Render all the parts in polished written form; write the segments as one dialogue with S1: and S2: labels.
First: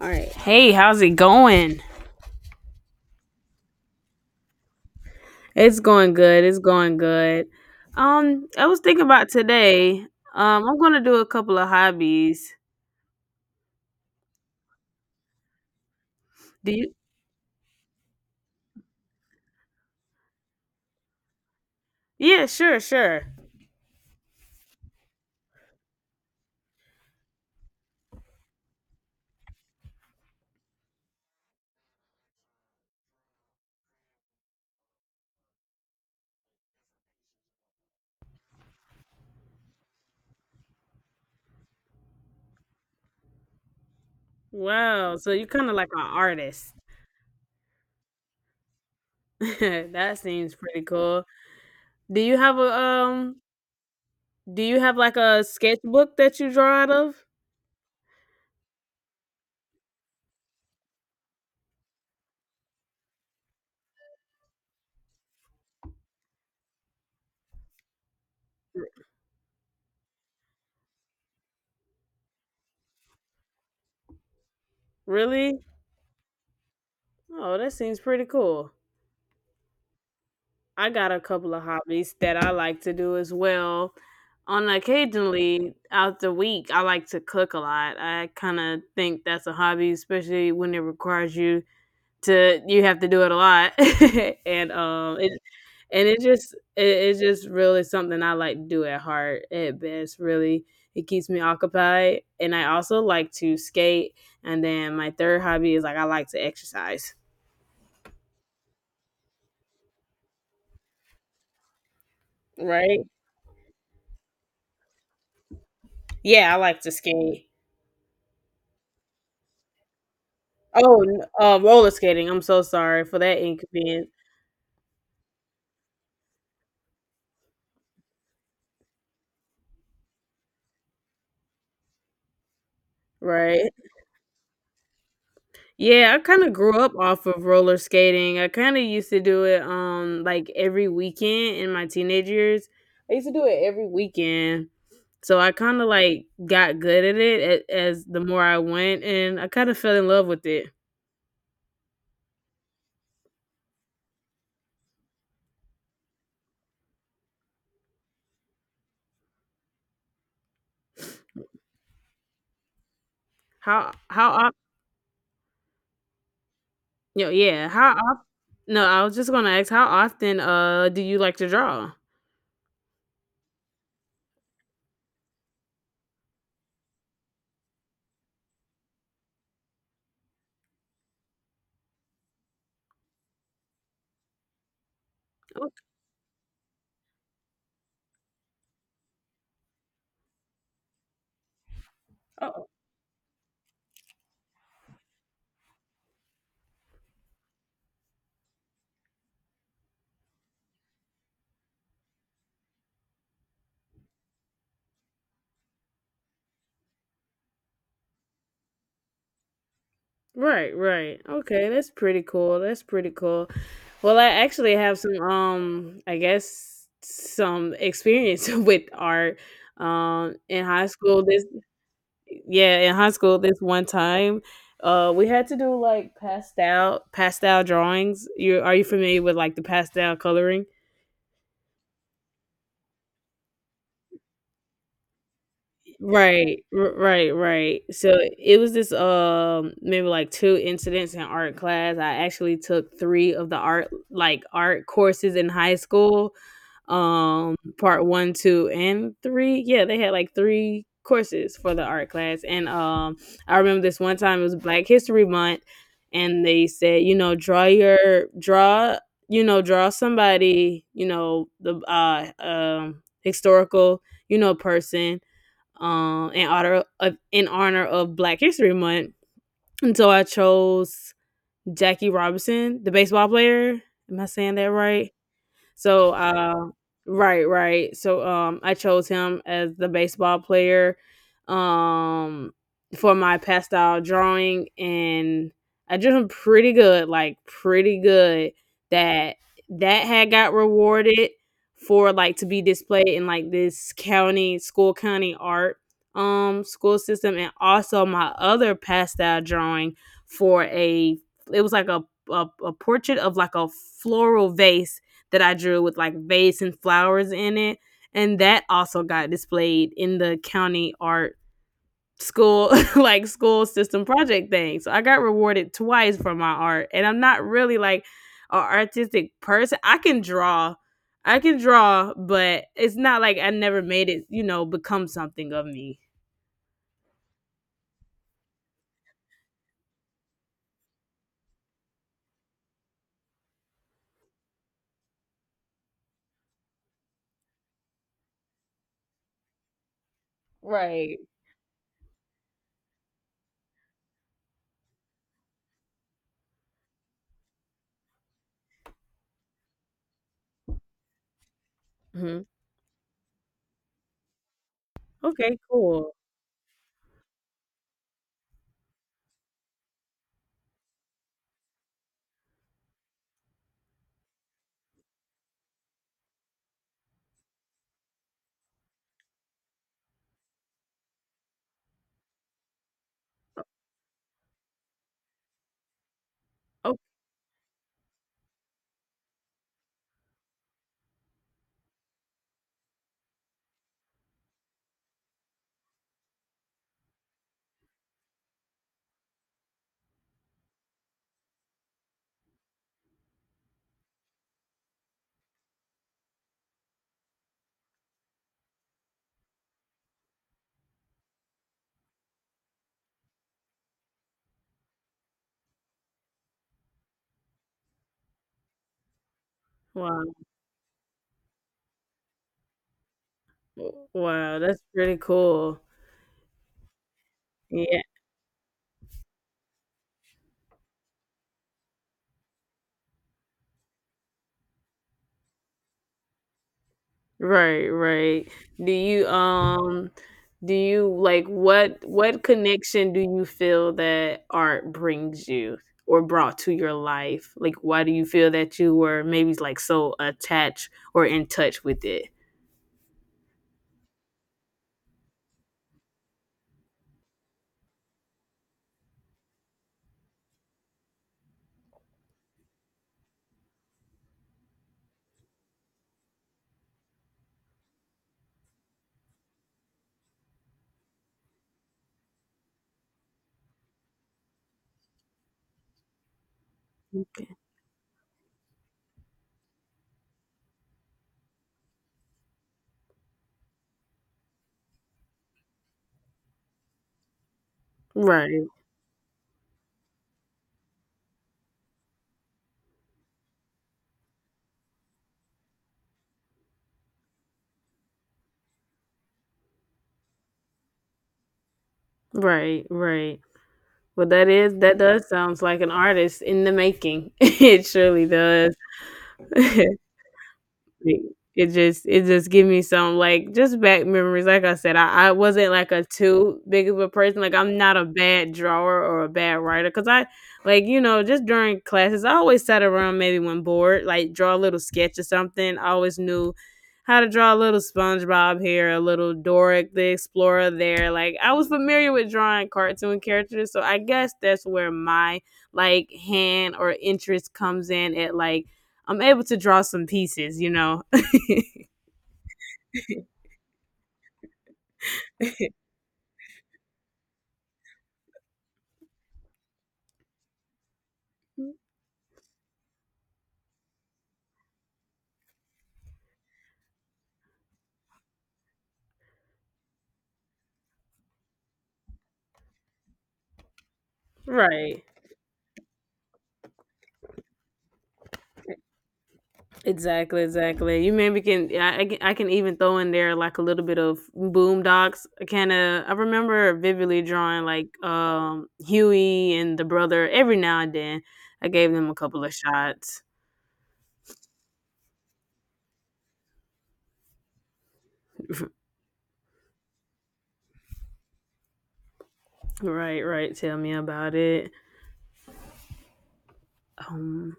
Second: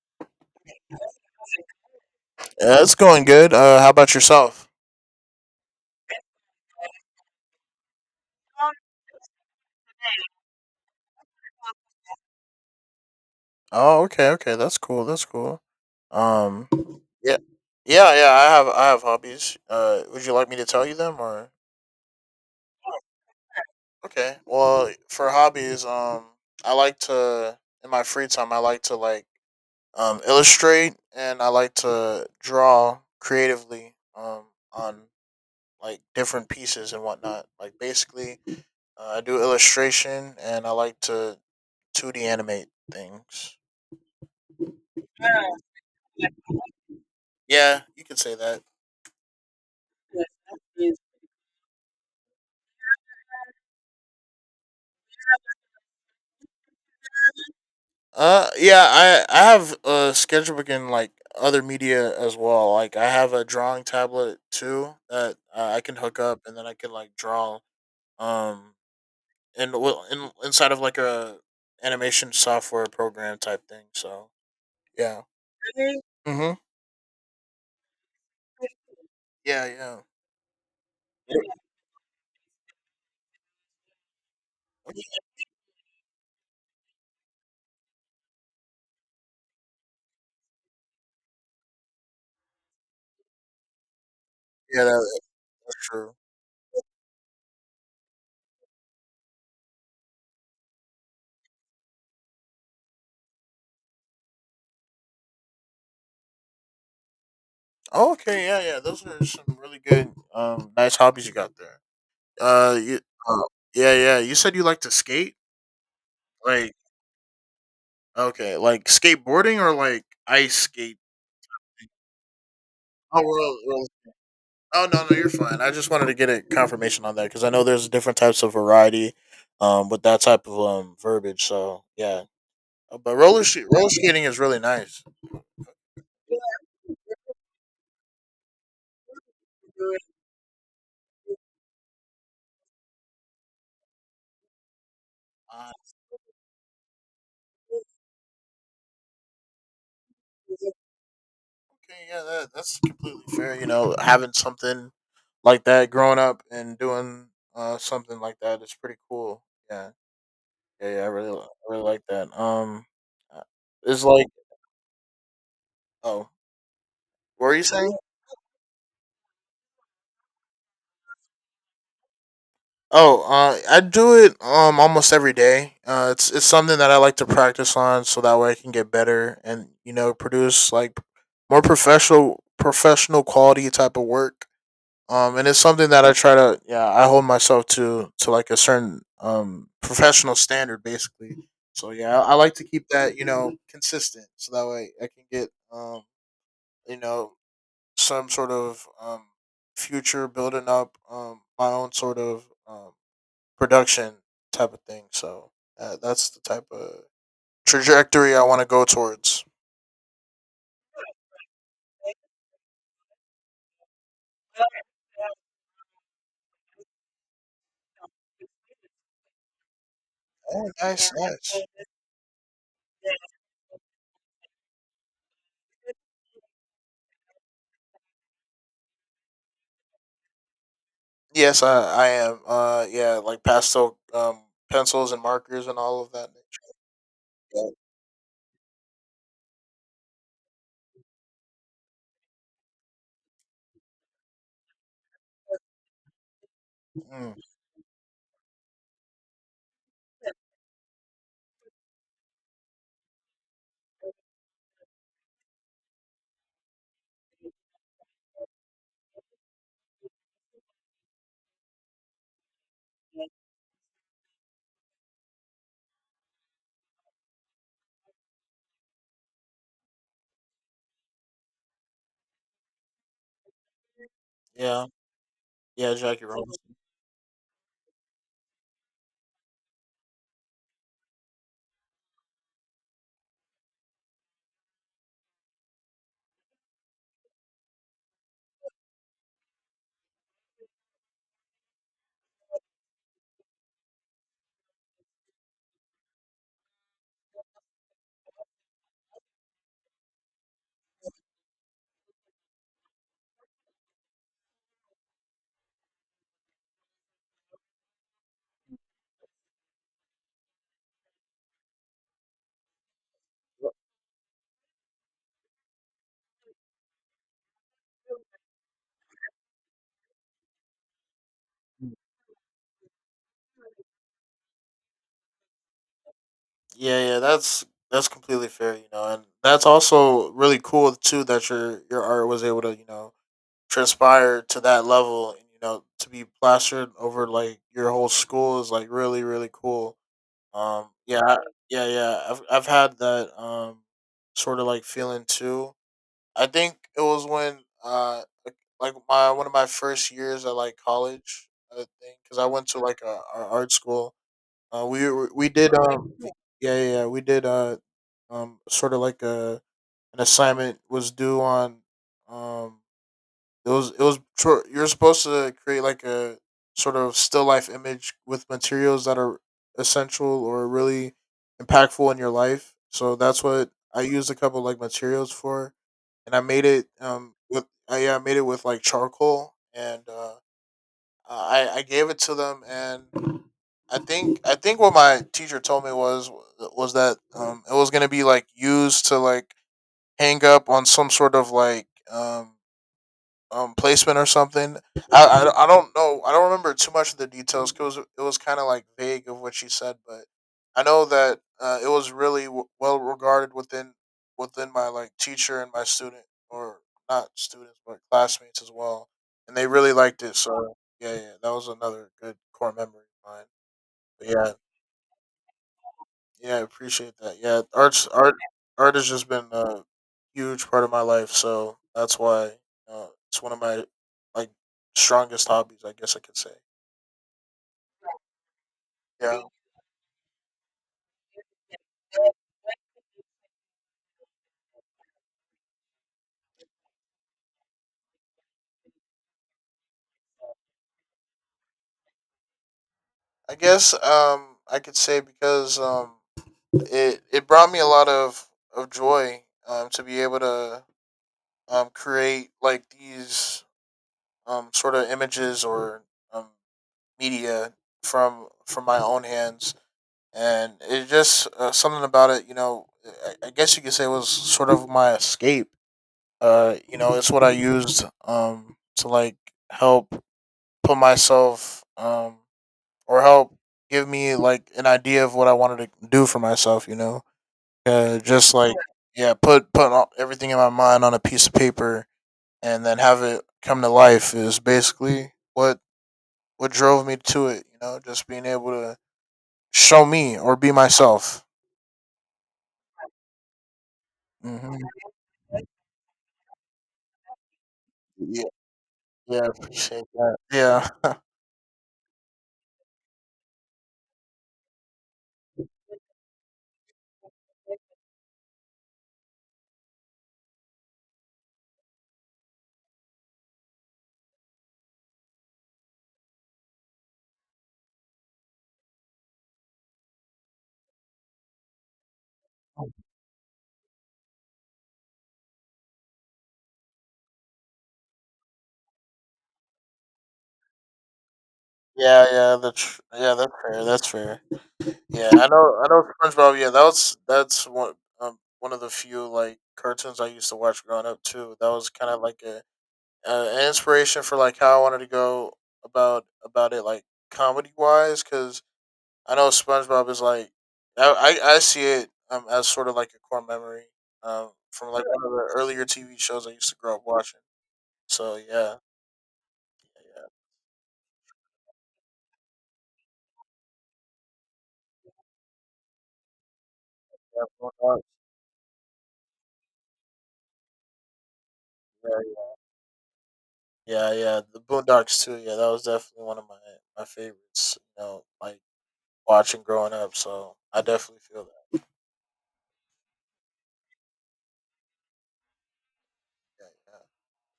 S1: All right. Hey, how's it going?
S2: Yeah, it's going good. How about yourself?
S1: It's going good. It's going good. I was thinking about today. I'm gonna do a couple of hobbies.
S2: Oh, okay, okay, that's cool. That's cool. Um,
S1: Do you?
S2: yeah, yeah, yeah. I have hobbies. Would you like me to tell you them or?
S1: Yeah, sure, sure.
S2: Okay. Well, for hobbies, I like to in my free time I like to like illustrate and I like to draw creatively on like different pieces and whatnot. Like basically, I do illustration and I like to two D animate things.
S1: Wow. So you're kind of like an artist.
S2: Yeah, you could say that.
S1: That seems pretty cool. Do you have a? Do you have like a sketchbook that you draw out of?
S2: Yeah, I have a sketchbook and like other media as well. Like I have a drawing tablet too that I can hook up, and then I can like draw. Um, and in, well, inside of like a animation software program type thing. So yeah.
S1: Really?
S2: Mhm.
S1: Oh, that seems pretty cool.
S2: Yeah, yeah.
S1: I got a couple of hobbies that I like to do as well. On occasionally out the week, I like to cook a lot. I kind of think that's a hobby, especially when it requires you to you have to do it a lot, and
S2: Yeah,
S1: it
S2: that's
S1: and
S2: true.
S1: it just it's just really something I like to do at heart at best. Really, it keeps me occupied, and I also like to skate. And then my third hobby is like I like to exercise.
S2: Oh, okay, yeah, yeah. Those are some really good, nice hobbies you got there. Uh,
S1: Right?
S2: you, uh, yeah, yeah. You said you like to skate.
S1: Yeah, I
S2: Like,
S1: like to skate.
S2: okay, like skateboarding or like ice skate?
S1: Oh, n roller skating, I'm so sorry for
S2: Oh,
S1: that
S2: well, well,
S1: inconvenience,
S2: oh no, no, you're fine. I just wanted to get a confirmation on that because I know there's different types of variety, with that type of verbiage. So yeah, but
S1: right?
S2: roller skating is really nice.
S1: Yeah, I
S2: Yeah,
S1: kinda grew up off of roller skating, I kinda used to do it,
S2: good.
S1: like, every weekend in my teenage years. I used to do it every weekend, so I
S2: Uh,
S1: kinda, like, got good at it a as the more I went, and I kinda fell in love with it.
S2: okay, yeah, that's completely fair. You know, having something like that growing up and doing something like that is pretty cool. Yeah, yeah, yeah. I really like that. Uh, it's like
S1: How of
S2: oh.
S1: Yo
S2: What were you
S1: yeah, how
S2: saying?
S1: of No, I was just gonna ask, how often, do you like to draw?
S2: Oh, I do it almost every day. It's something that I like to practice on, so that way I can get better and you know produce like more professional quality type of work. And it's
S1: Oh,
S2: something that I try to yeah I hold myself to like a certain professional standard basically. So yeah, I like to
S1: oh,
S2: keep that you know consistent, so that way I can get you know some sort of future building up my own sort of production type of thing. So that's the type of trajectory I want to go towards.
S1: right, right, okay, that's pretty cool, that's pretty cool. Well, I actually have some I guess some experience with art. In
S2: Oh,
S1: high
S2: nice,
S1: school this
S2: nice.
S1: Yeah, in high school this one time, we had to do like pastel drawings. You familiar with like the pastel coloring?
S2: Yes, I am. Yeah, like pastel pencils and markers and all of that.
S1: Right, right,
S2: Nature. Yeah.
S1: right. So it was this maybe like two incidents in art class. I actually took three of the art like art courses in high school.
S2: Mm,
S1: Um, part 1, 2 and 3. Yeah, they had like three courses for the art class, and I remember this one time it was Black History Month, and they said, you know, you know, draw somebody, you know, the historical, you know, person in honor of Black History Month. And so I chose Jackie Robinson, the baseball player. Am I saying that
S2: yeah,
S1: right?
S2: yeah,
S1: So,
S2: Jackie Robinson.
S1: right, right. So, I chose him as the baseball player, um, for my pastel drawing, and I drew him pretty good, like pretty good. That that had got rewarded for like to be displayed in like this county school county art school system, and also my other pastel drawing for a it was like a portrait of like a floral vase that I drew with like vase and flowers in it. And that also got displayed in the county art school, like school system project thing. So I got rewarded twice for my art. And I'm not really like an artistic person. I can draw, but it's not like I never made it, you know, become something of me.
S2: Yeah, yeah, that's completely fair, you know, and that's also really cool too that your art was able to you know transpire to that level, and you know to be plastered over like your whole school is like really cool. Um,
S1: Right.
S2: yeah, I- yeah, yeah. I've had that sort of like feeling too. I think it was when like my one of my first years at like college, I think, because
S1: Hmm.
S2: I went to like a art school. We
S1: Okay,
S2: did
S1: cool.
S2: yeah yeah yeah, we did uh um sort of like a an assignment was due on um it was you're supposed to create like a sort of still life image with materials that are essential or really impactful in your life. So that's what I used a couple like materials for, and I made it
S1: Oh.
S2: yeah I made it with like charcoal, and I gave it to them, and I think what my teacher told me was that it was gonna be like used to like hang up on some sort of like placement or something. I don't know. I don't remember too much of the details, 'cause it was kind of like vague of what she said, but I know that it was really well regarded within my like teacher and my student or not students but classmates as well, and they really
S1: wow.
S2: liked it. So yeah, yeah, that was another good core memory of mine. But yeah.
S1: Wow, that's pretty cool.
S2: Yeah, I appreciate that. Yeah,
S1: Yeah.
S2: art has just been a huge part of my life, so that's why it's one of my like strongest hobbies, I guess I could say.
S1: Right, right. Do you
S2: Yeah,
S1: um do you like what connection do you feel that art brings you or brought to your life? Like why do you feel that you were maybe like so attached or in touch with it?
S2: I guess I could say because it it brought me a lot of joy to be able to create like these sort of images or um media from my own hands, and it's just something about it. You know, I guess you could say it was sort of my escape. You know, it's what I used to like help put myself or help give me like an idea of what I wanted to do for myself. You know, just
S1: Right,
S2: like yeah, put all, everything in my mind on a piece of paper and then have it come to life is basically what drove me to it. You know, just being able to show me or be myself.
S1: right, right. Well, that is that
S2: Hmm.
S1: does sounds like an artist in the making. It surely does.
S2: Yeah, I appreciate that. Yeah,
S1: Like, it just give me some, like, just back memories. Like I said, I wasn't, like, a too big of a person, like, I'm not a bad drawer or a bad writer. Cause I like, you know, just during classes, I always sat around maybe when bored, like, draw a little sketch or something. I always knew how to draw a little SpongeBob here, a little Doric the Explorer there. Like, I was familiar with drawing cartoon characters, so I guess that's where my, like, hand or interest comes in at, like, I'm able to draw some pieces, you know?
S2: yeah, yeah. That's yeah, that's fair. That's fair. Yeah, I know. I know SpongeBob. Yeah, that was that's one one of the few like cartoons I used to watch growing up too. That was kind of like a an inspiration for like how I wanted to go about it like comedy wise because I know SpongeBob is like I see it as sort of like a core memory from
S1: Right.
S2: like one of the earlier TV shows I used to grow up watching. So yeah,
S1: Exactly. Exactly. You maybe can. I can even throw in there like a little bit of boom docs. Kind of. I remember vividly drawing like
S2: yeah,
S1: Huey and the brother every now and then. I gave them a couple
S2: yeah.
S1: of shots.
S2: Yeah, yeah, The Boondocks too. Yeah, that was definitely one of my favorites. You know, like watching growing up. So I definitely feel that.
S1: Right. Right. Tell me about it.
S2: Yeah, yeah.
S1: Um.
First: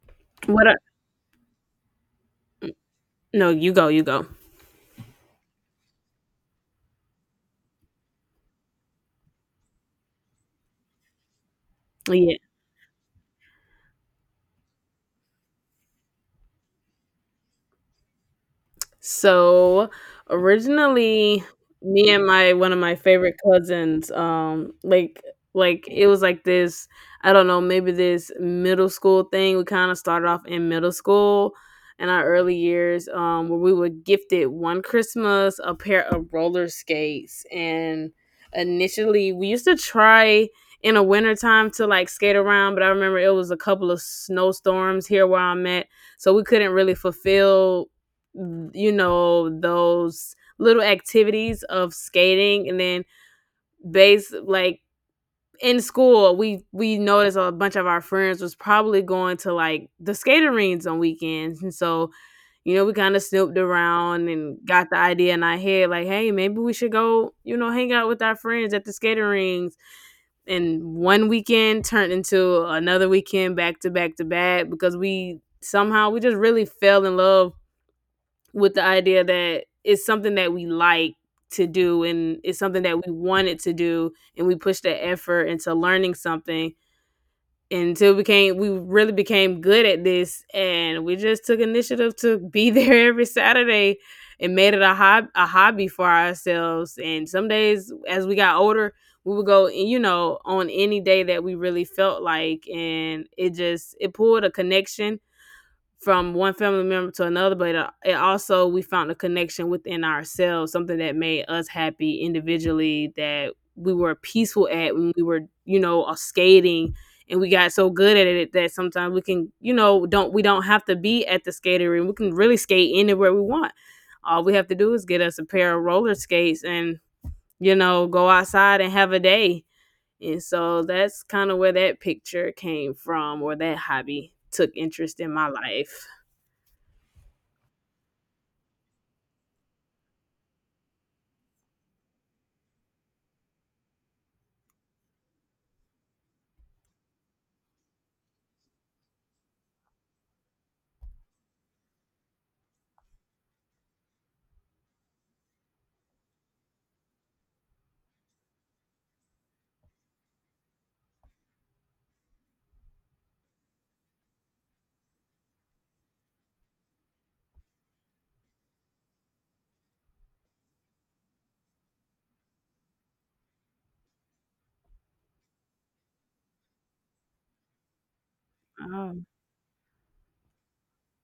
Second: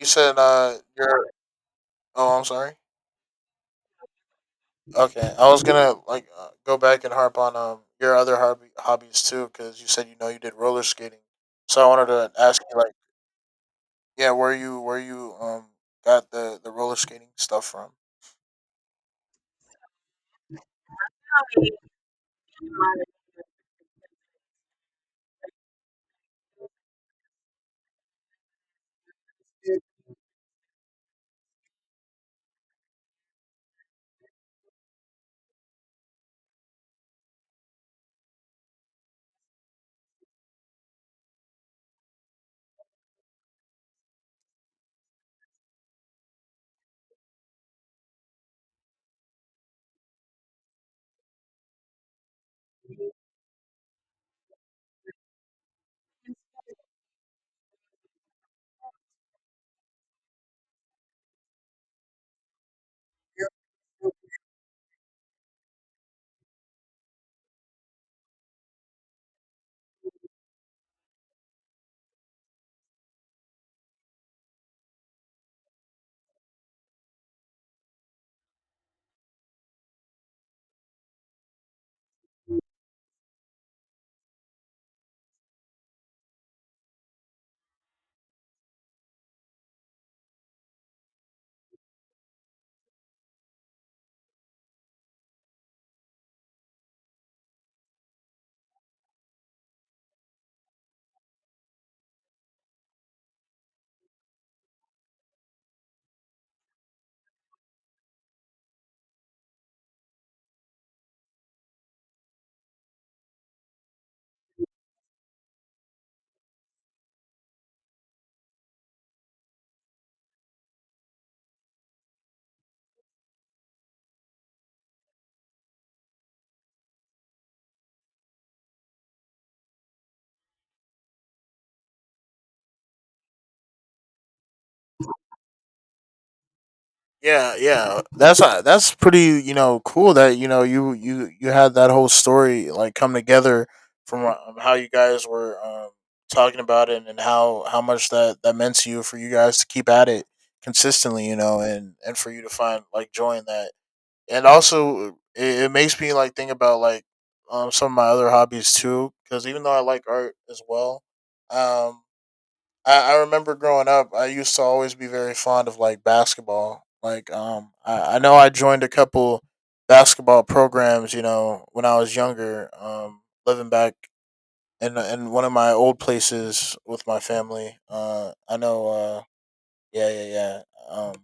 S2: You said
S1: What? I,
S2: your oh, I'm sorry.
S1: no. You go. You go.
S2: Okay, I was gonna like go back and harp on your other hobby hobbies too, because you said you know you did roller skating. So I wanted to
S1: Yeah.
S2: ask you like, yeah, where you where you got the roller skating stuff from?
S1: So originally, me and my one of my favorite cousins, like it was like this, I don't know, maybe this middle school thing. We kind of started off in middle school in our early years, where we were gifted one Christmas a pair of roller skates. And initially we used to try in the wintertime to like skate around, but I remember it was a couple of snowstorms here where I'm at, so we couldn't really fulfill, you know, those little activities of skating. And then base like in school we noticed a bunch of our friends was probably going to like the skater rinks on weekends. And so, you know, we kind of snooped around and got the idea in our head like, hey, maybe we should go, you know, hang out with our friends at the skater rings. And one weekend turned into another weekend back to back to back, because we somehow we just really fell in love with the idea that it's something that we like to do, and it's something that we wanted to do, and we pushed the effort into learning something until we really became good at this. And we just took initiative to be there every Saturday and made it a hobby for ourselves. And some days as we got older we would go, you know, on any day that we really felt like. And it just it pulled a connection from one family member to another, but it, also we found a connection within ourselves, something that made us happy individually, that we were peaceful at when we were, you know, skating. And we got so good at it that sometimes we can, you know, don't we don't have to be at the skating rink. We can really skate anywhere we want. All we have to do is get us a pair of roller skates and, you know, go outside and have a day. And so that's kind of where that picture came from, or that hobby took interest in my life.
S2: Yeah, yeah. That's pretty, you know, cool that you know you had that whole story like come together from how you guys were talking about it and how much that that meant to you for you guys to keep at it consistently, you know, and for you to find like joy in that. And also, it makes me like think about like some of my other hobbies too, because even though I like art as well, um, I remember growing up, I used to always be very fond of like basketball. Like, I know I joined a couple basketball programs. You know, when I was younger, living back in one of my old places with my family. I know.
S1: Oh,
S2: Yeah, yeah, yeah. Um,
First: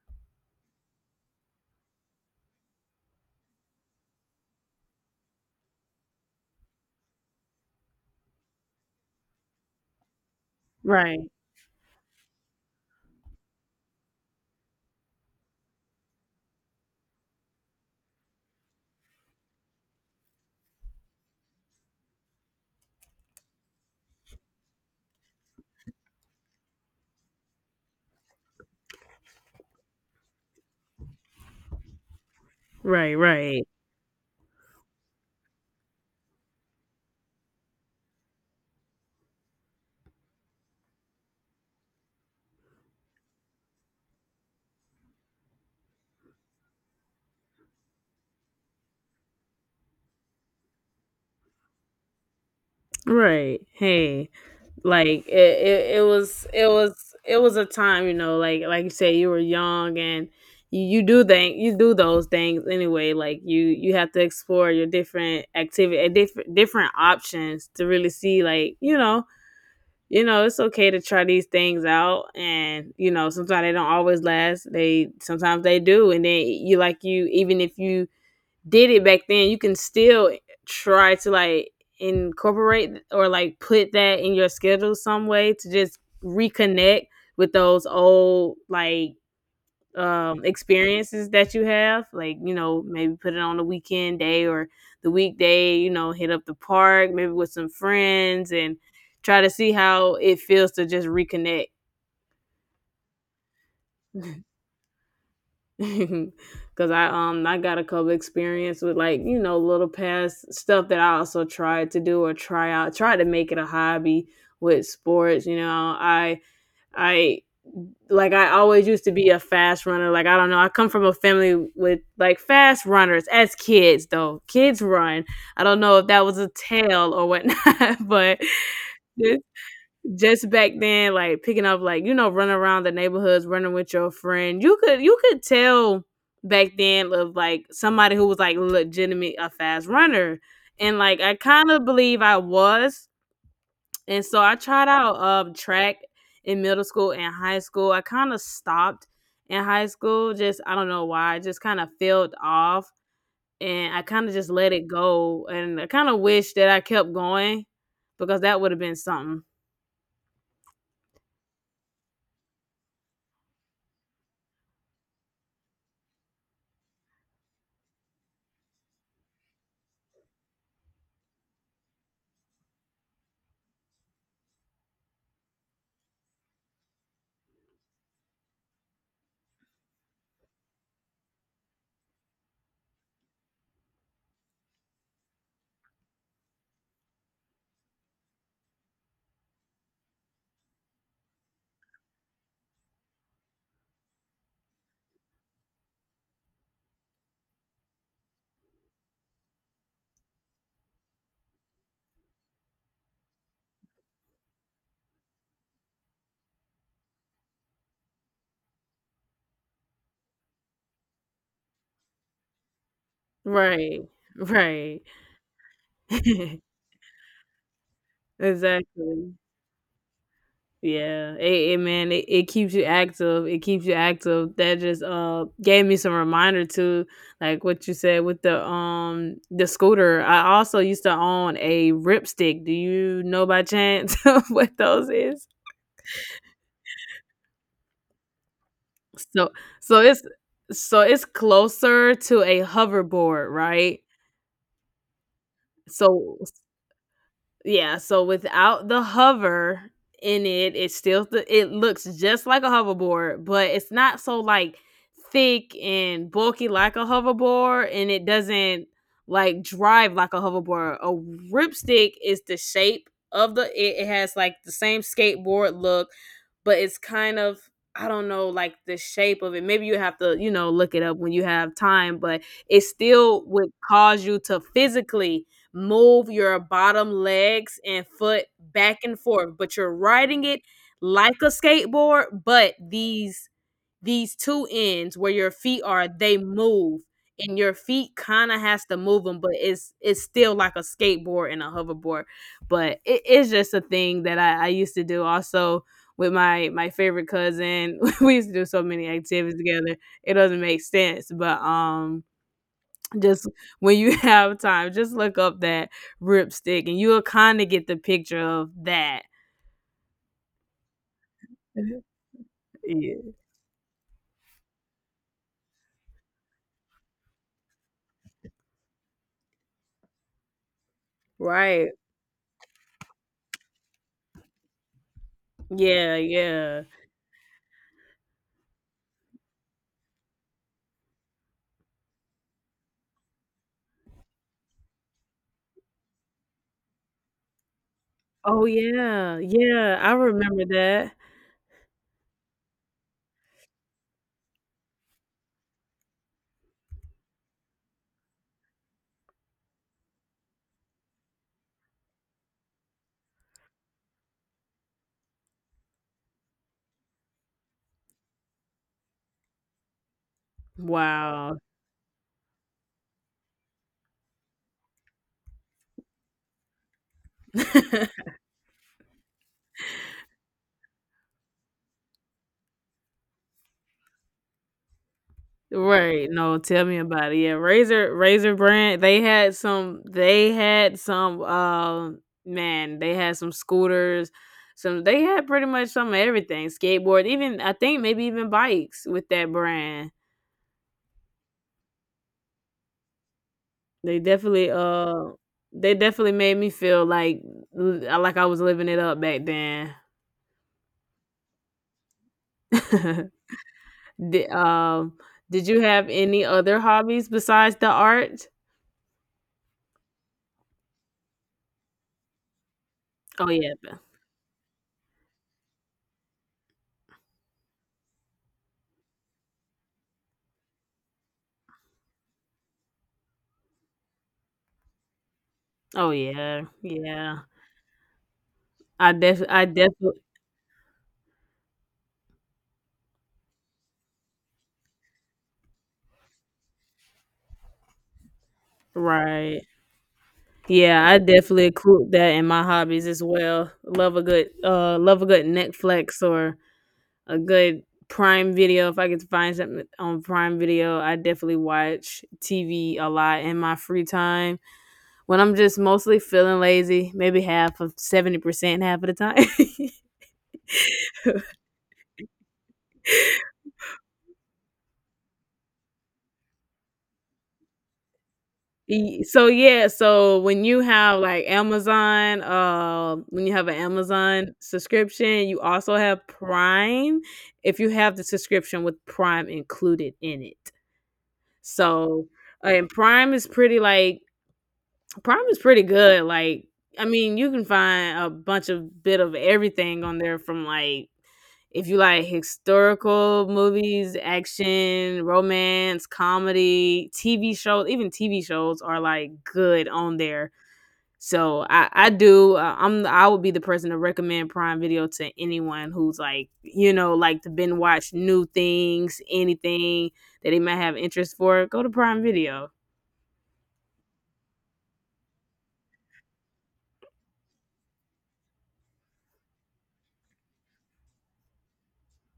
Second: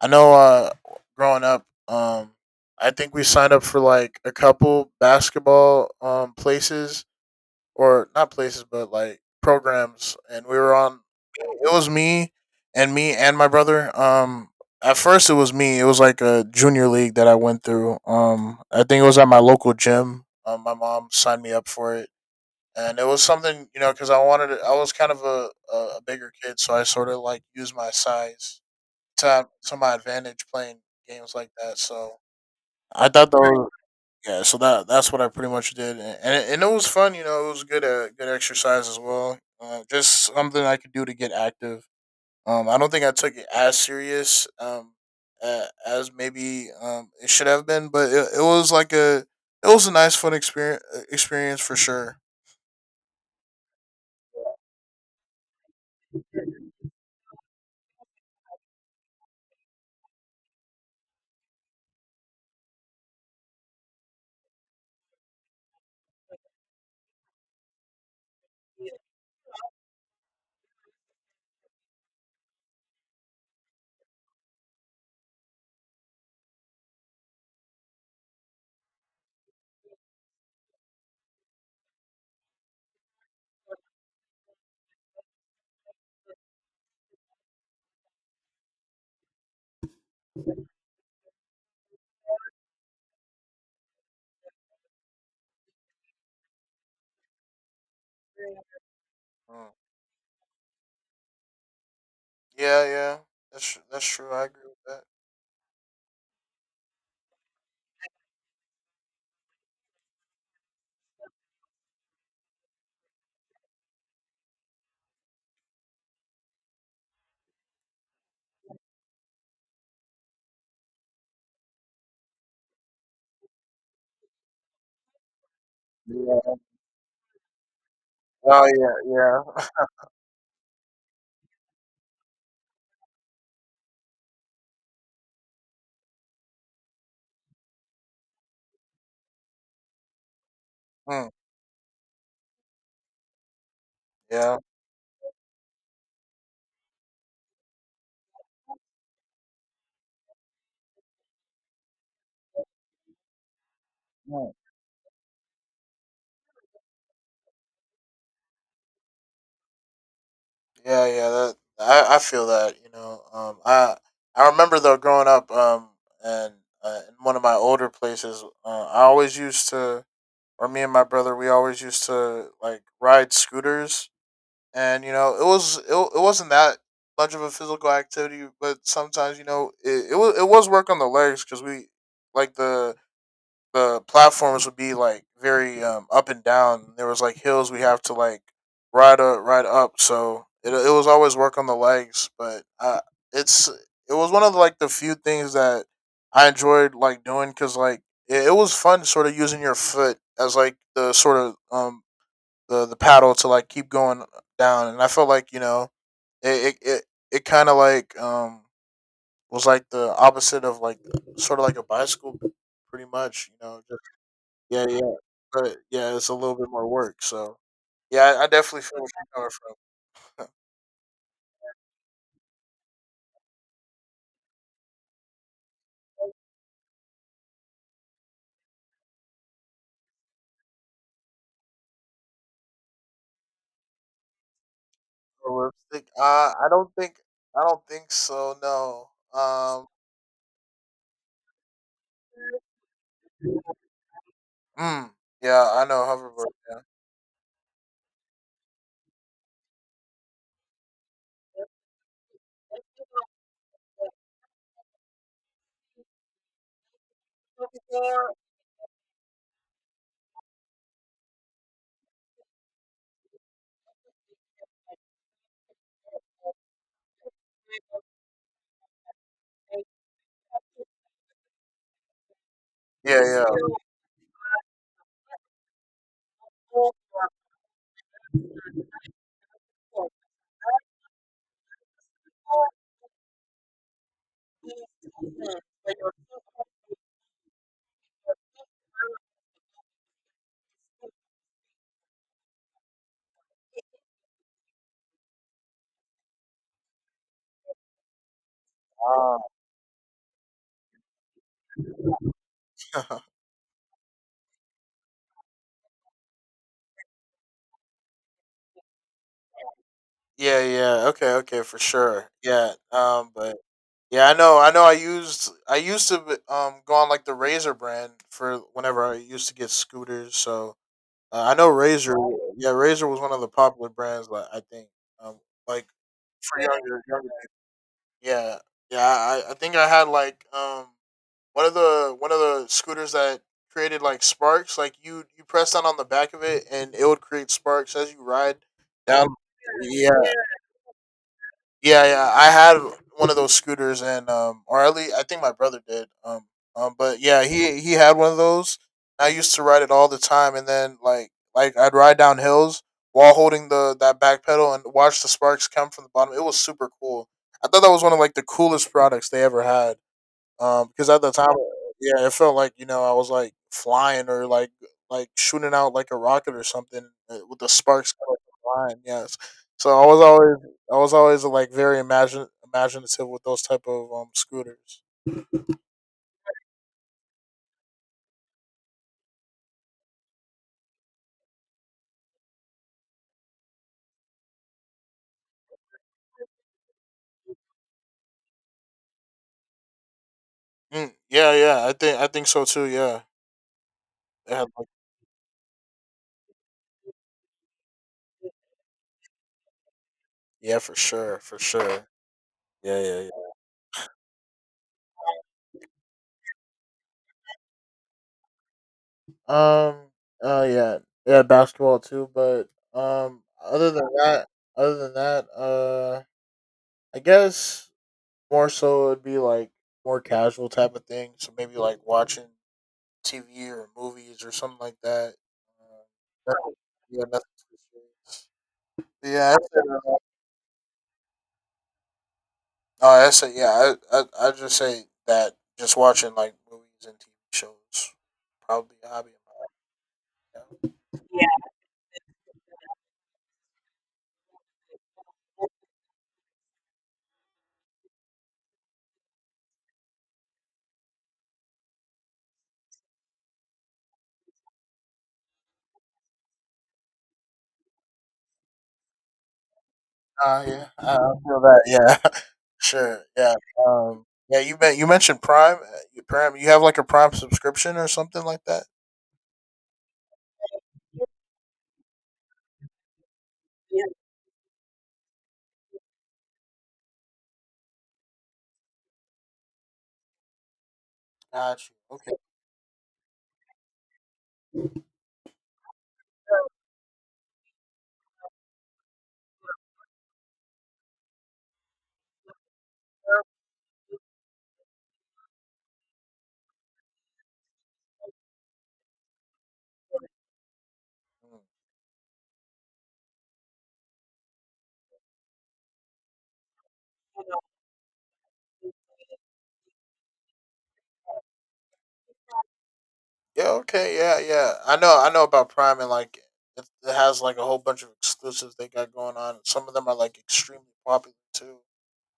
S2: I know. Growing up, I think we signed up for like a couple basketball places or not places, but like programs. And we were on.
S1: right,
S2: It was me and my brother. At first it was me. It was like a junior league that I went through. I think it was at my local gym. My mom signed me up for it, and it was something you know because I wanted to. I was kind of a bigger kid, so I sort of like used my size to to my advantage playing games like that. So I
S1: right,
S2: thought that
S1: right,
S2: was yeah, so that that's what I pretty much did, and and it was fun. You know, it was good good exercise as well. Just something I could do to get active. I don't think I took it as serious as maybe it should have been, but it was like a it was a nice fun experience for sure.
S1: right. Hey, like it was a time, you know, like you said, you were young. And you do thing, you do those things anyway. Like you have to explore your different activity, different, different options, to really see, like, you know, it's okay to try these things out. And you know, sometimes they don't always last. They sometimes they do. And then you like you, even if you did it back then, you can still try to like incorporate, or like put that in your schedule some way to just reconnect with those old like experiences that you have. Like, you know, maybe put it on the weekend day or the weekday, you know, hit up the park maybe with some friends, and try to see
S2: Mm.
S1: how it feels to just reconnect.
S2: Yeah, yeah, that's true. I agree with that.
S1: Cause I got a couple experience with like, you know, little past stuff that I also tried to do, or try out, try to make it a hobby with sports. You know, I I like I always used to be a fast runner. Like I don't know, I come from a family with like fast runners as kids, though kids run. I don't know if that was a
S2: Yeah.
S1: tale or whatnot, but
S2: Oh yeah, yeah.
S1: just back then, like picking up, like, you know, running around the neighborhoods, running with your friend. You could tell back then of like somebody who was like legitimate a fast runner, and like
S2: Mm,
S1: I kind of believe I was, and so I
S2: yeah.
S1: tried out track in middle school and high school. I kind of stopped in high school, just I don't know why, I just kind of filled off, and I kind of just let it go, and I kind of wish that I kept going, because that would have been something.
S2: Yeah, yeah, that I feel that you know. I remember though growing up, and in one of my older places, I always used to, or me and my brother, we always used to like ride scooters, and you know, it was it wasn't that much of a physical activity, but sometimes you know, it was work on the legs because we like the platforms would be like very up and down. There was like hills we have to like ride up. So it was always work on the legs. But it's it was one of the like the few things that I enjoyed like doing because like it was fun sort of using your foot as like the sort of the paddle to like keep going down. And I felt like it it it, it kind of like was like the opposite of like sort of like a bicycle pretty much.
S1: Right,
S2: Yeah,
S1: right.
S2: yeah, but yeah, it's a little bit more work. So yeah, I definitely feel where you're
S1: Exactly.
S2: coming from.
S1: Yeah. It man, it keeps you active. It keeps you active. That just gave me some reminder to like what you said with the scooter. I also used to own a ripstick. Do you know by chance what those is?
S2: A lipstick? I don't think, I don't think so. No.
S1: So
S2: Um.
S1: so it's so it's closer to a hoverboard, right?
S2: Mm, yeah, I know
S1: So
S2: hoverboard. Yeah.
S1: Yeah, so without the hover in it, it still it looks just like a hoverboard, but it's not so like thick and bulky like a hoverboard, and it doesn't like drive like a hoverboard. A ripstick is the shape of the it has like the same skateboard look, but it's kind of, I don't know, like the shape of it. Maybe you have to, you know, look it up when you have time. But it
S2: Yeah,
S1: still
S2: yeah.
S1: would cause you to physically move your bottom legs and foot back and forth, but you're riding it like a skateboard. But these two ends where your feet are, they move and your feet kind of has to move them, but it's still like a skateboard and a hoverboard. But it is just a thing that I used to do also with my favorite cousin. We used to do so many
S2: Um,
S1: activities together. It doesn't make sense, but just when you have time, just look up that Ripstick and you'll kinda get the picture of that.
S2: yeah, yeah. Okay, okay, for
S1: Mhm.
S2: sure. Yeah.
S1: Yeah.
S2: But yeah, I know. I know. I used to go on like the Razor brand for whenever I used to get scooters. So uh, I know
S1: Right.
S2: Razor. Yeah, Razor was one of the popular brands. Like, I think, um, like
S1: Yeah,
S2: for
S1: yeah.
S2: younger. Yeah, yeah. I think I had like one of the scooters that created like sparks. Like you press down on the back of it and it would create sparks as you ride
S1: Oh,
S2: down.
S1: yeah. Yeah, I
S2: Yeah,
S1: remember that.
S2: yeah, yeah. I had one of those scooters, and or at least I think my brother did. But yeah, he had one of those. I used to ride it all the time, and then like I'd ride down hills while holding the that back pedal and watch the sparks come from the bottom. It was super cool. I thought that was one of like the coolest products they ever had. Because at the time,
S1: Wow.
S2: yeah, it felt like you know I was like flying or like shooting out like a rocket or something with the sparks kind of flying. Yes, so I was always like very imagine imaginative with those type of scooters.
S1: Right, no, tell me about it. Yeah, Razor brand, they had some, um, man, they had some scooters, some, they had pretty much some of everything, skateboard, even I think maybe even bikes with that brand.
S2: Mm, yeah, yeah, I think so too. Yeah,
S1: They
S2: they had,
S1: definitely
S2: like-
S1: made me feel like I was living it up back then.
S2: yeah, for sure, for sure. Yeah, yeah, yeah.
S1: Di did you have any other hobbies besides the art?
S2: Um. Yeah. Yeah. Basketball too, but um.
S1: Oh yeah.
S2: Other than that, other than that, I guess more so it'd be like more casual type of thing. So maybe like watching TV or movies or something like that.
S1: Oh
S2: Uh,
S1: yeah.
S2: nothing- yeah,
S1: Yeah.
S2: nothing too serious. Yeah, I
S1: I
S2: said, uh,
S1: definitely
S2: yeah, I just say that just watching like movies and TV shows probably a hobby
S1: right.
S2: of mine.
S1: Yeah, I definitely include that in my hobbies as well. Love a good Netflix or a good Prime Video. If I get to find something on Prime Video, I definitely watch TV a lot in my free time when I'm just mostly feeling lazy, maybe half of 70%, half of the time.
S2: Yeah, I feel that. Yeah, sure. Yeah, yeah. You bet. You mentioned Prime. Prime. You have like a Prime subscription or something like that.
S1: So yeah, so when you have like Amazon, when you have an Amazon subscription, you also have Prime if you have the subscription with Prime included in it.
S2: Gotcha.
S1: So,
S2: Okay.
S1: and Prime is pretty like Prime is pretty good. Like, I mean, you can find a bunch of bit of everything on there. From like if you like historical movies, action, romance, comedy, TV shows, even TV shows are like good on there. So I do, I would be the person to recommend Prime Video to anyone who's like, you know, like to binge watch new things, anything that they might have interest for, go to Prime Video
S2: Yeah, okay, yeah, yeah. I know about Prime and like it has like a whole bunch of exclusives they got going on. Some of them are like extremely popular too.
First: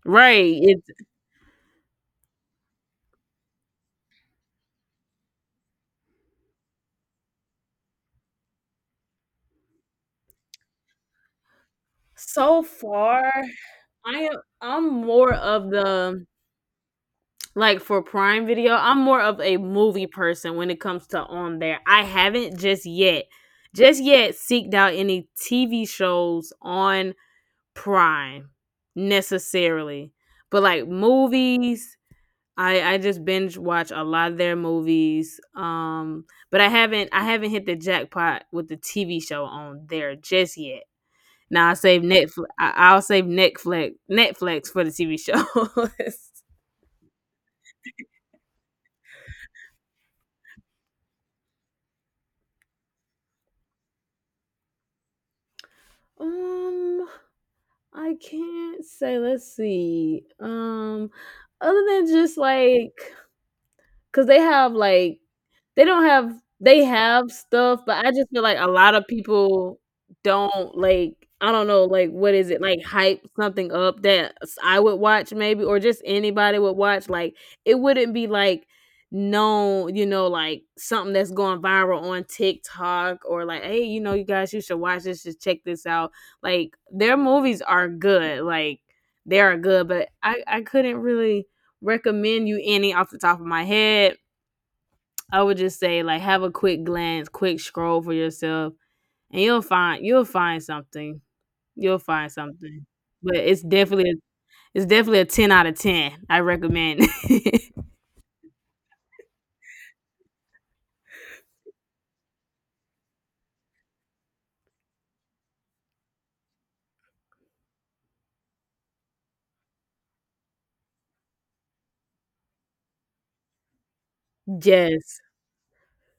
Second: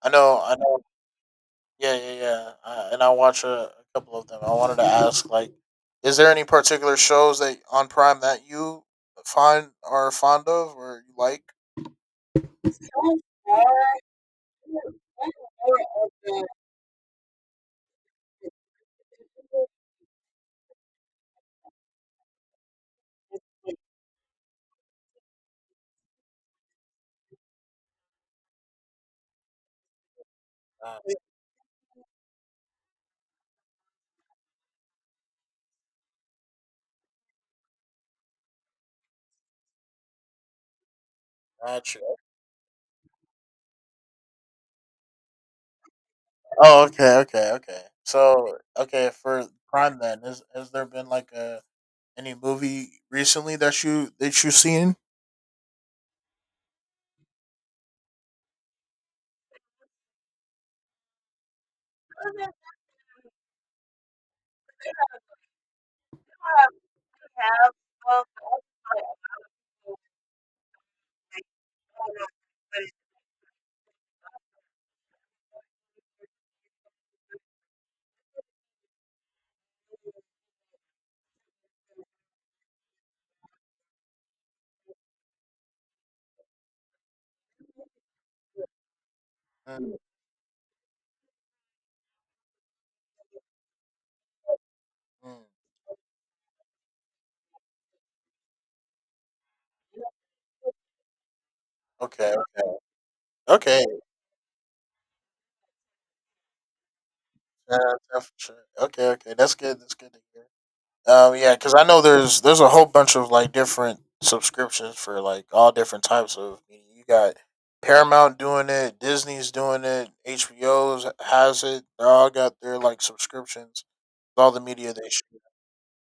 S2: I know,
S1: right
S2: I know.
S1: it's
S2: Yeah, yeah, yeah. I, and I watch a couple of them. I wanted to ask, like, is there any particular shows that on Prime that you find are fond of or you like?
S1: so far I am I'm more of the, like for Prime Video, I'm more of a movie person when it comes to on there. I haven't just yet seeked out any TV shows on Prime necessarily. But like
S2: Uh,
S1: movies, I just binge watch a lot of their movies. But I haven't hit the jackpot with the TV show on there just yet. Now I
S2: gotcha.
S1: save Netflix. Will save Netflix for the TV shows.
S2: Oh, okay, okay, okay. So, okay, for Prime then, is has there been like a any movie recently that you seen?
S1: um, I can't say. Let's see. Other than just like, 'cause they have like, they don't have they have stuff, but I just feel like a lot of people don't, like I don't know, like, what is it, like, hype something up that s I would watch, maybe, or just anybody would watch, like, it wouldn't be, like, known, you know, like, something that's going viral on TikTok, or like, "Hey, you know, you guys, you should watch this, just check this out." Like, their movies are good, like, they are good,
S2: Mm,
S1: but I couldn't really recommend you any off the top of my head. I
S2: mm.
S1: would just say like have a quick glance, quick scroll for yourself, and you'll find something. You'll find
S2: Okay.
S1: something. But it's
S2: Okay.
S1: definitely a 10 out of 10. I recommend.
S2: Yeah, yeah, for sure. Okay. Okay. That's good. That's good to hear. Yeah. Because I know there's a whole bunch of like different subscriptions for like all different types of. You got Paramount doing it. Disney's doing it. HBO's has it. They all got their like subscriptions with all the media they
S1: Yes,
S2: shoot.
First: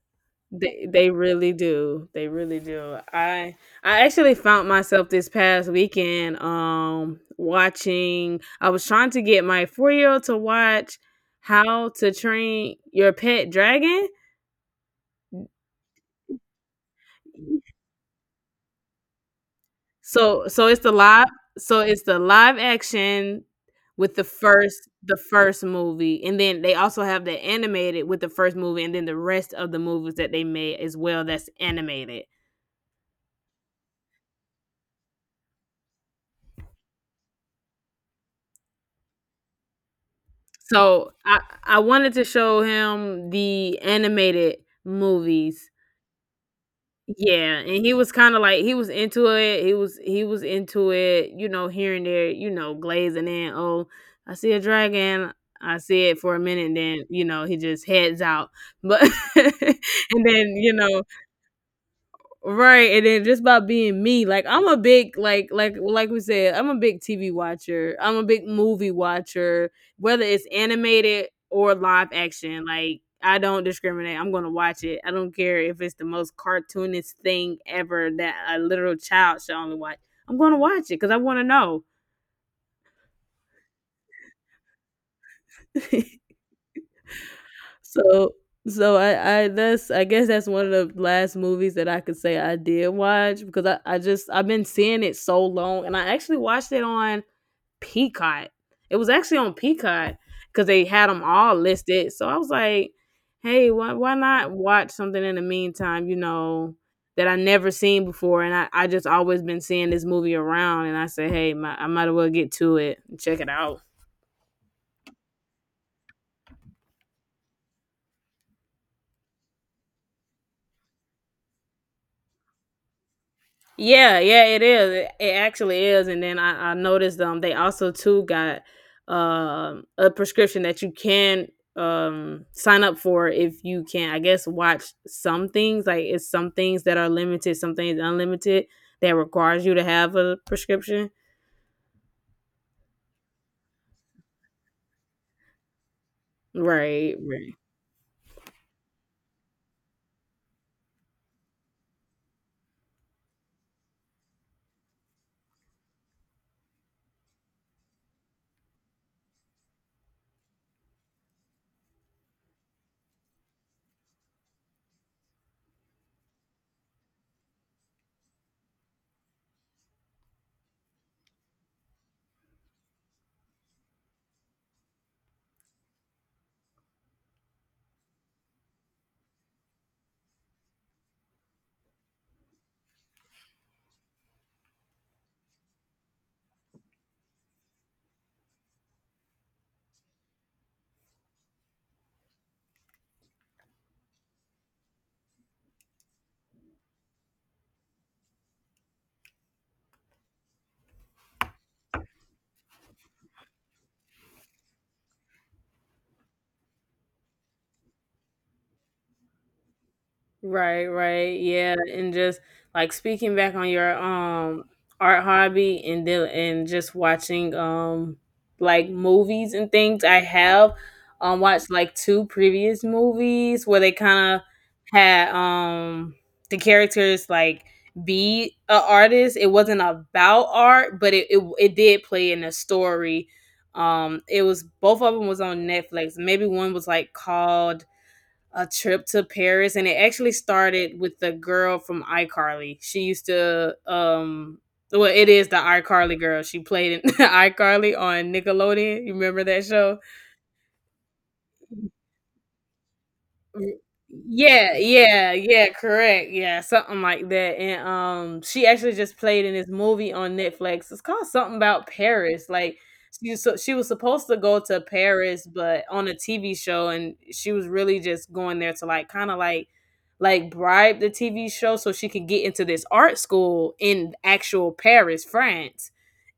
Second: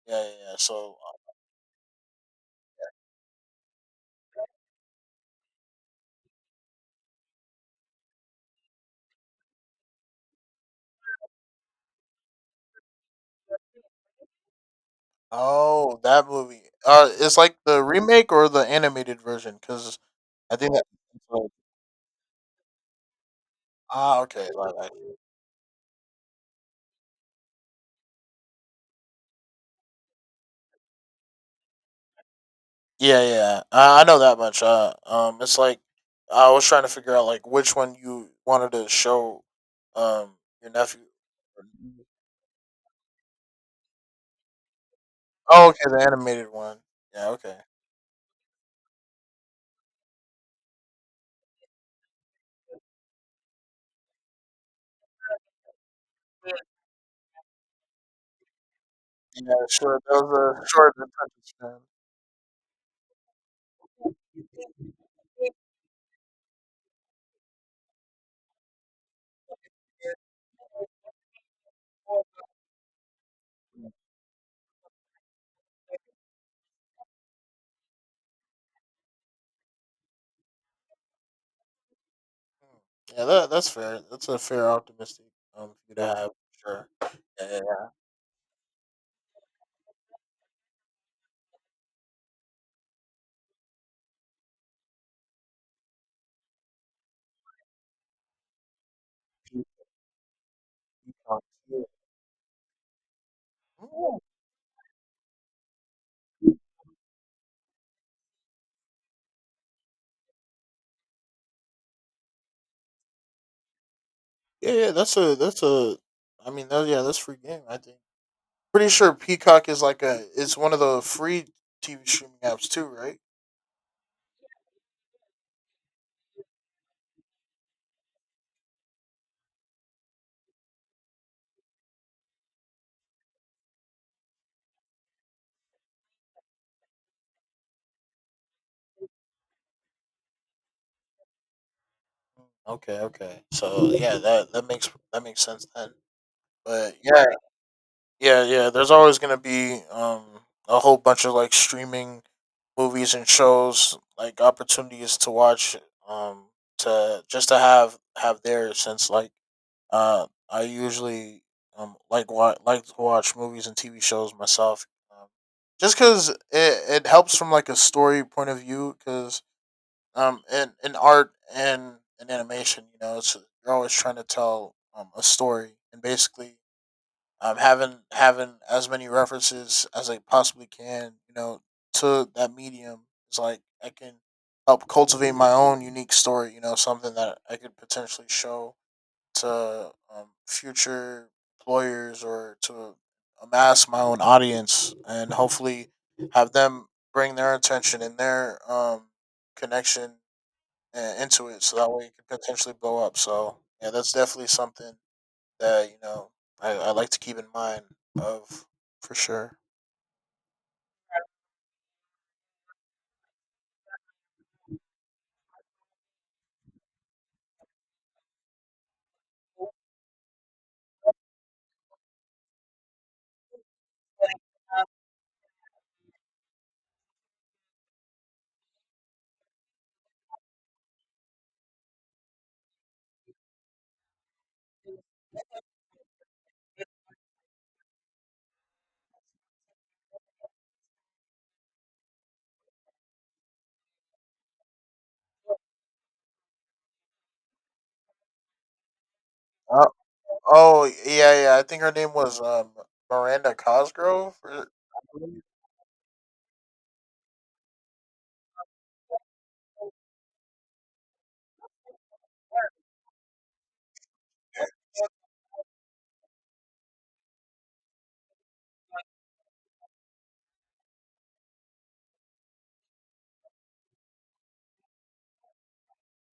S2: Yeah. Yeah. yeah. So.
S1: they really do. They really do. I actually found myself this past weekend watching. I was trying to get my 4 year old to watch How to Train Your Pet Dragon.
S2: Oh, that movie. It's like the remake or the animated version. Because
S1: So
S2: I think that. So,
S1: so it's the live action with
S2: Ah.
S1: the
S2: Okay.
S1: first movie, and then they also have the animated with the first movie, and then the rest of the movies that they made as well that's animated.
S2: Yeah, yeah. I know that much. It's like I was trying to figure out like which one you wanted to show, um, your nephew.
S1: So I wanted to show him the animated
S2: Oh,
S1: movies.
S2: okay, the animated one. Yeah,
S1: Yeah,
S2: okay.
S1: and he was kinda like, he was into it, he was into it, you know, here and there, you know, glazing in, "Oh, I see a dragon, I see it for a minute," and then, you know, he just heads out, but
S2: Yeah, sure.
S1: and
S2: That
S1: then,
S2: was a
S1: you
S2: short
S1: know,
S2: attention span.
S1: right, and then just by being me, like I'm a big like we said, I'm a big TV watcher. I'm a big movie watcher, whether it's animated or live action. Like I don't
S2: Yeah,
S1: discriminate. I'm going to watch it. I don't care if it's the most cartoonist thing ever that a literal child should only watch. I'm going to watch it, cuz I want to know.
S2: hmm. Yeah, that that's fair. That's a fair optimistic view to have. Sure. Yeah, yeah,
S1: so so I that's, I guess that's one of the last movies that I could say I did watch, because I just I've been seeing it so long, and I actually watched it on Peacock. It was actually on Peacock because they had them
S2: yeah.
S1: all listed. So I was like, hey, why not watch something in the meantime, you know, that I never seen before? And I just always been seeing this movie around. And I said, hey, my, I might as well get to it and check it out.
S2: Yeah, yeah. That's a. I mean, that, yeah, that's free game, I think. Pretty sure Peacock is like a it's one of the free TV streaming apps too, right?
S1: Yeah, yeah, it is. It actually is. And then I noticed they also too got a prescription that you can sign up for if you can, I guess, watch some things. Like it's some things that are limited, some things unlimited that requires you to have a prescription.
S2: Okay, okay. So yeah, that that makes sense then. But
S1: Right.
S2: yeah,
S1: Right.
S2: yeah, yeah. There's always gonna be a whole bunch of like streaming movies and shows like opportunities to watch um to just to have there since like I usually like to watch movies and TV shows myself um, just because it helps from like a story point of view because in art and in animation you know it's you're always trying to tell a story and basically having as many references as I possibly can, you know, to that medium is like I can help cultivate my own unique story. You know, something that I could potentially show to future employers or to amass my own audience, and hopefully have them bring their attention and their connection into it, so that way it could potentially blow up. So yeah, that's definitely something that you know I like to keep in mind of for sure.
S1: Right, right. Yeah, and just like speaking back on your art hobby, and then and just watching like movies and things, I have watched like two previous movies where they kind of had the characters like be a artist. It wasn't about art, but it did play in a story. It was both of them was on Netflix. Maybe one was like called a trip to Paris, and it actually started with the girl from iCarly. She used to, well, it is the iCarly girl. She played in iCarly on Nickelodeon. You remember that
S2: Uh,
S1: show?
S2: oh yeah, yeah. I think her name was Miranda
S1: Mm,
S2: Cosgrove. Or,
S1: yeah, yeah, yeah, correct, yeah, something like that. And, she actually just played in this movie on Netflix, it's called something about Paris. Like, she was so she was supposed to go to Paris, but on a TV show, and she was really just going there to, like, kinda, like bribe the TV show so she could get into this art school in actual Paris, France.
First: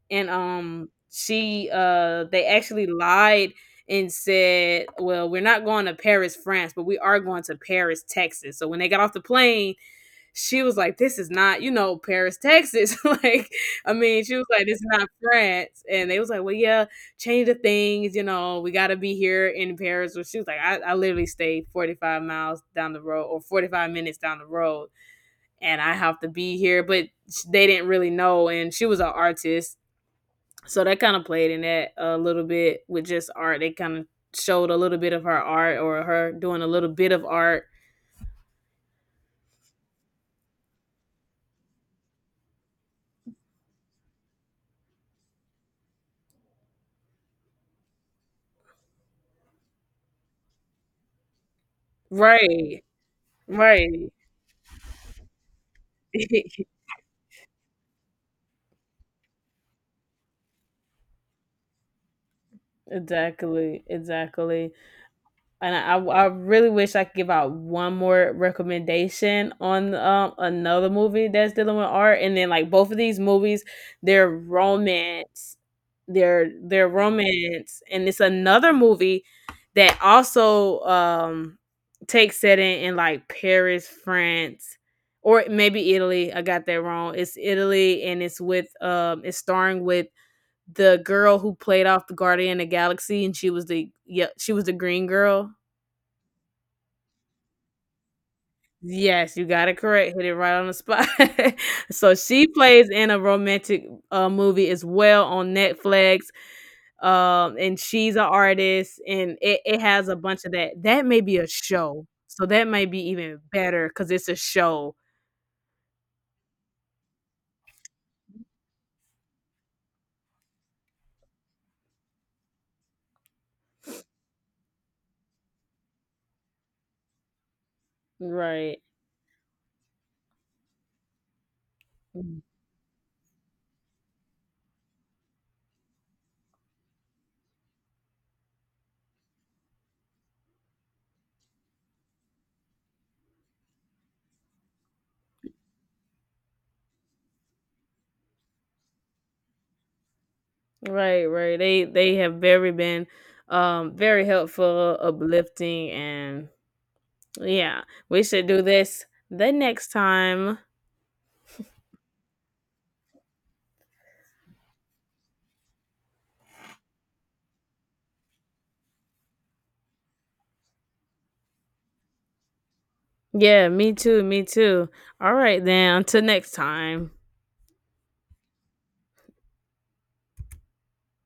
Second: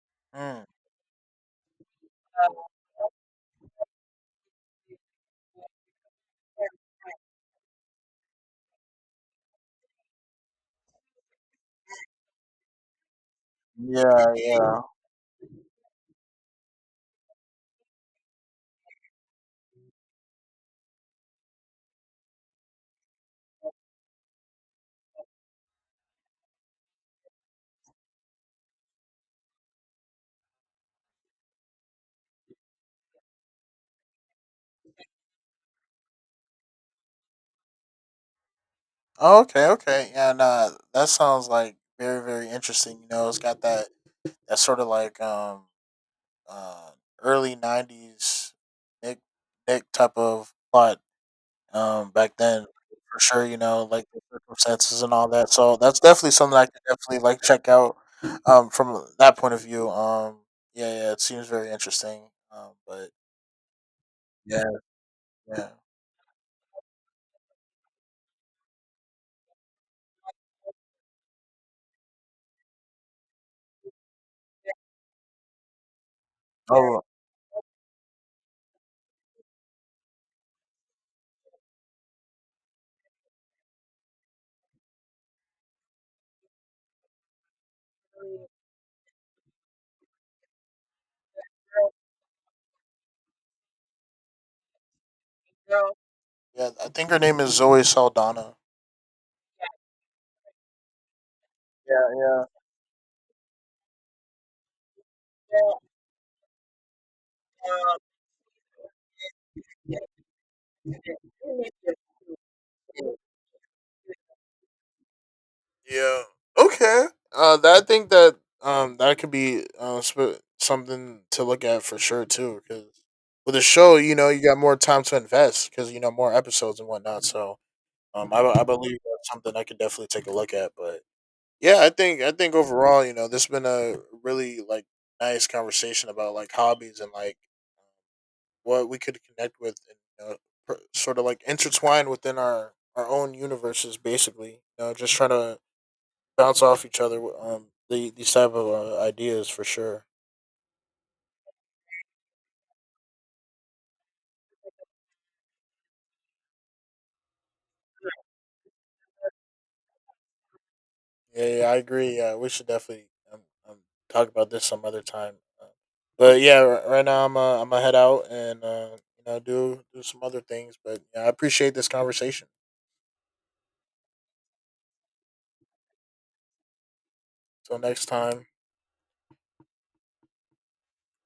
S1: And
S2: mm,
S1: she they actually lied and said, well, we're not going to Paris, France, but we are going to Paris, Texas. So when they got off the plane, she was like, this is not, you know, Paris, Texas, like, I mean,
S2: yeah,
S1: she was like, this
S2: yeah.
S1: is not France. And they was like, well, yeah, change the things, you know, we got to be here in Paris. Well, she was like, I literally stayed 45 miles down the road, or 45 minutes down the road, and I have to be here. But they didn't really know. And she was an artist, so that kind of played in that a little bit with just art. They kind of showed a little bit of her art or her doing a little bit of art.
S2: Oh, okay, okay. Yeah, nah, that sounds like very, very interesting. You know, it's got that sort of like uh early '90s Nick Nick type of plot. Back then,
S1: Right.
S2: for sure, you know, like
S1: Right.
S2: the circumstances and all that. So that's definitely something I could definitely like check out. From that point of view, yeah, yeah, it seems very interesting. But
S1: Exactly.
S2: yeah,
S1: Exactly.
S2: yeah,
S1: And I really wish I could give out one more recommendation on, another movie that's dealing with art. And then like both of these movies, they're romance, they're
S2: oh,
S1: romance, and it's another movie that also takes setting in like Paris, France, or maybe Italy. I got that wrong. It's Italy, and it's with it's starring with the girl who played off the Guardian of the Galaxy, and she was the, yeah, she was the green girl.
S2: yeah, I think her name is Zoe Saldana.
S1: Yes, you got it correct. Hit it right on the spot.
S2: Yeah,
S1: So
S2: yeah,
S1: she plays in a romantic movie as well on Netflix. And she's an artist, and it has a bunch of that. That may be a show, so that might be even better because it's a show.
S2: yeah. Okay. That I think that that could be something to look at for sure too, because with a show, you know, you got more time to invest because you know more episodes and whatnot. So I
S1: Right,
S2: believe that's something I could definitely take a look at. But yeah, I
S1: Mm.
S2: think overall, you know, this has been a really like nice conversation about like hobbies and like what we could connect with and you know, sort of like intertwine within our own universes, basically. You know, just trying to bounce off each other. These type of ideas for sure.
S1: Right. They have very been very helpful, uplifting, and yeah, we should do this the next time.
S2: Yeah, yeah, I agree. Yeah, we should definitely um, um, talk about this some other time. Uh, but yeah, right now I'm gonna head out and you know do some other things. But yeah, I appreciate this conversation.
S1: Yeah, me too, me too. All right then, until next time.
S2: Till next time.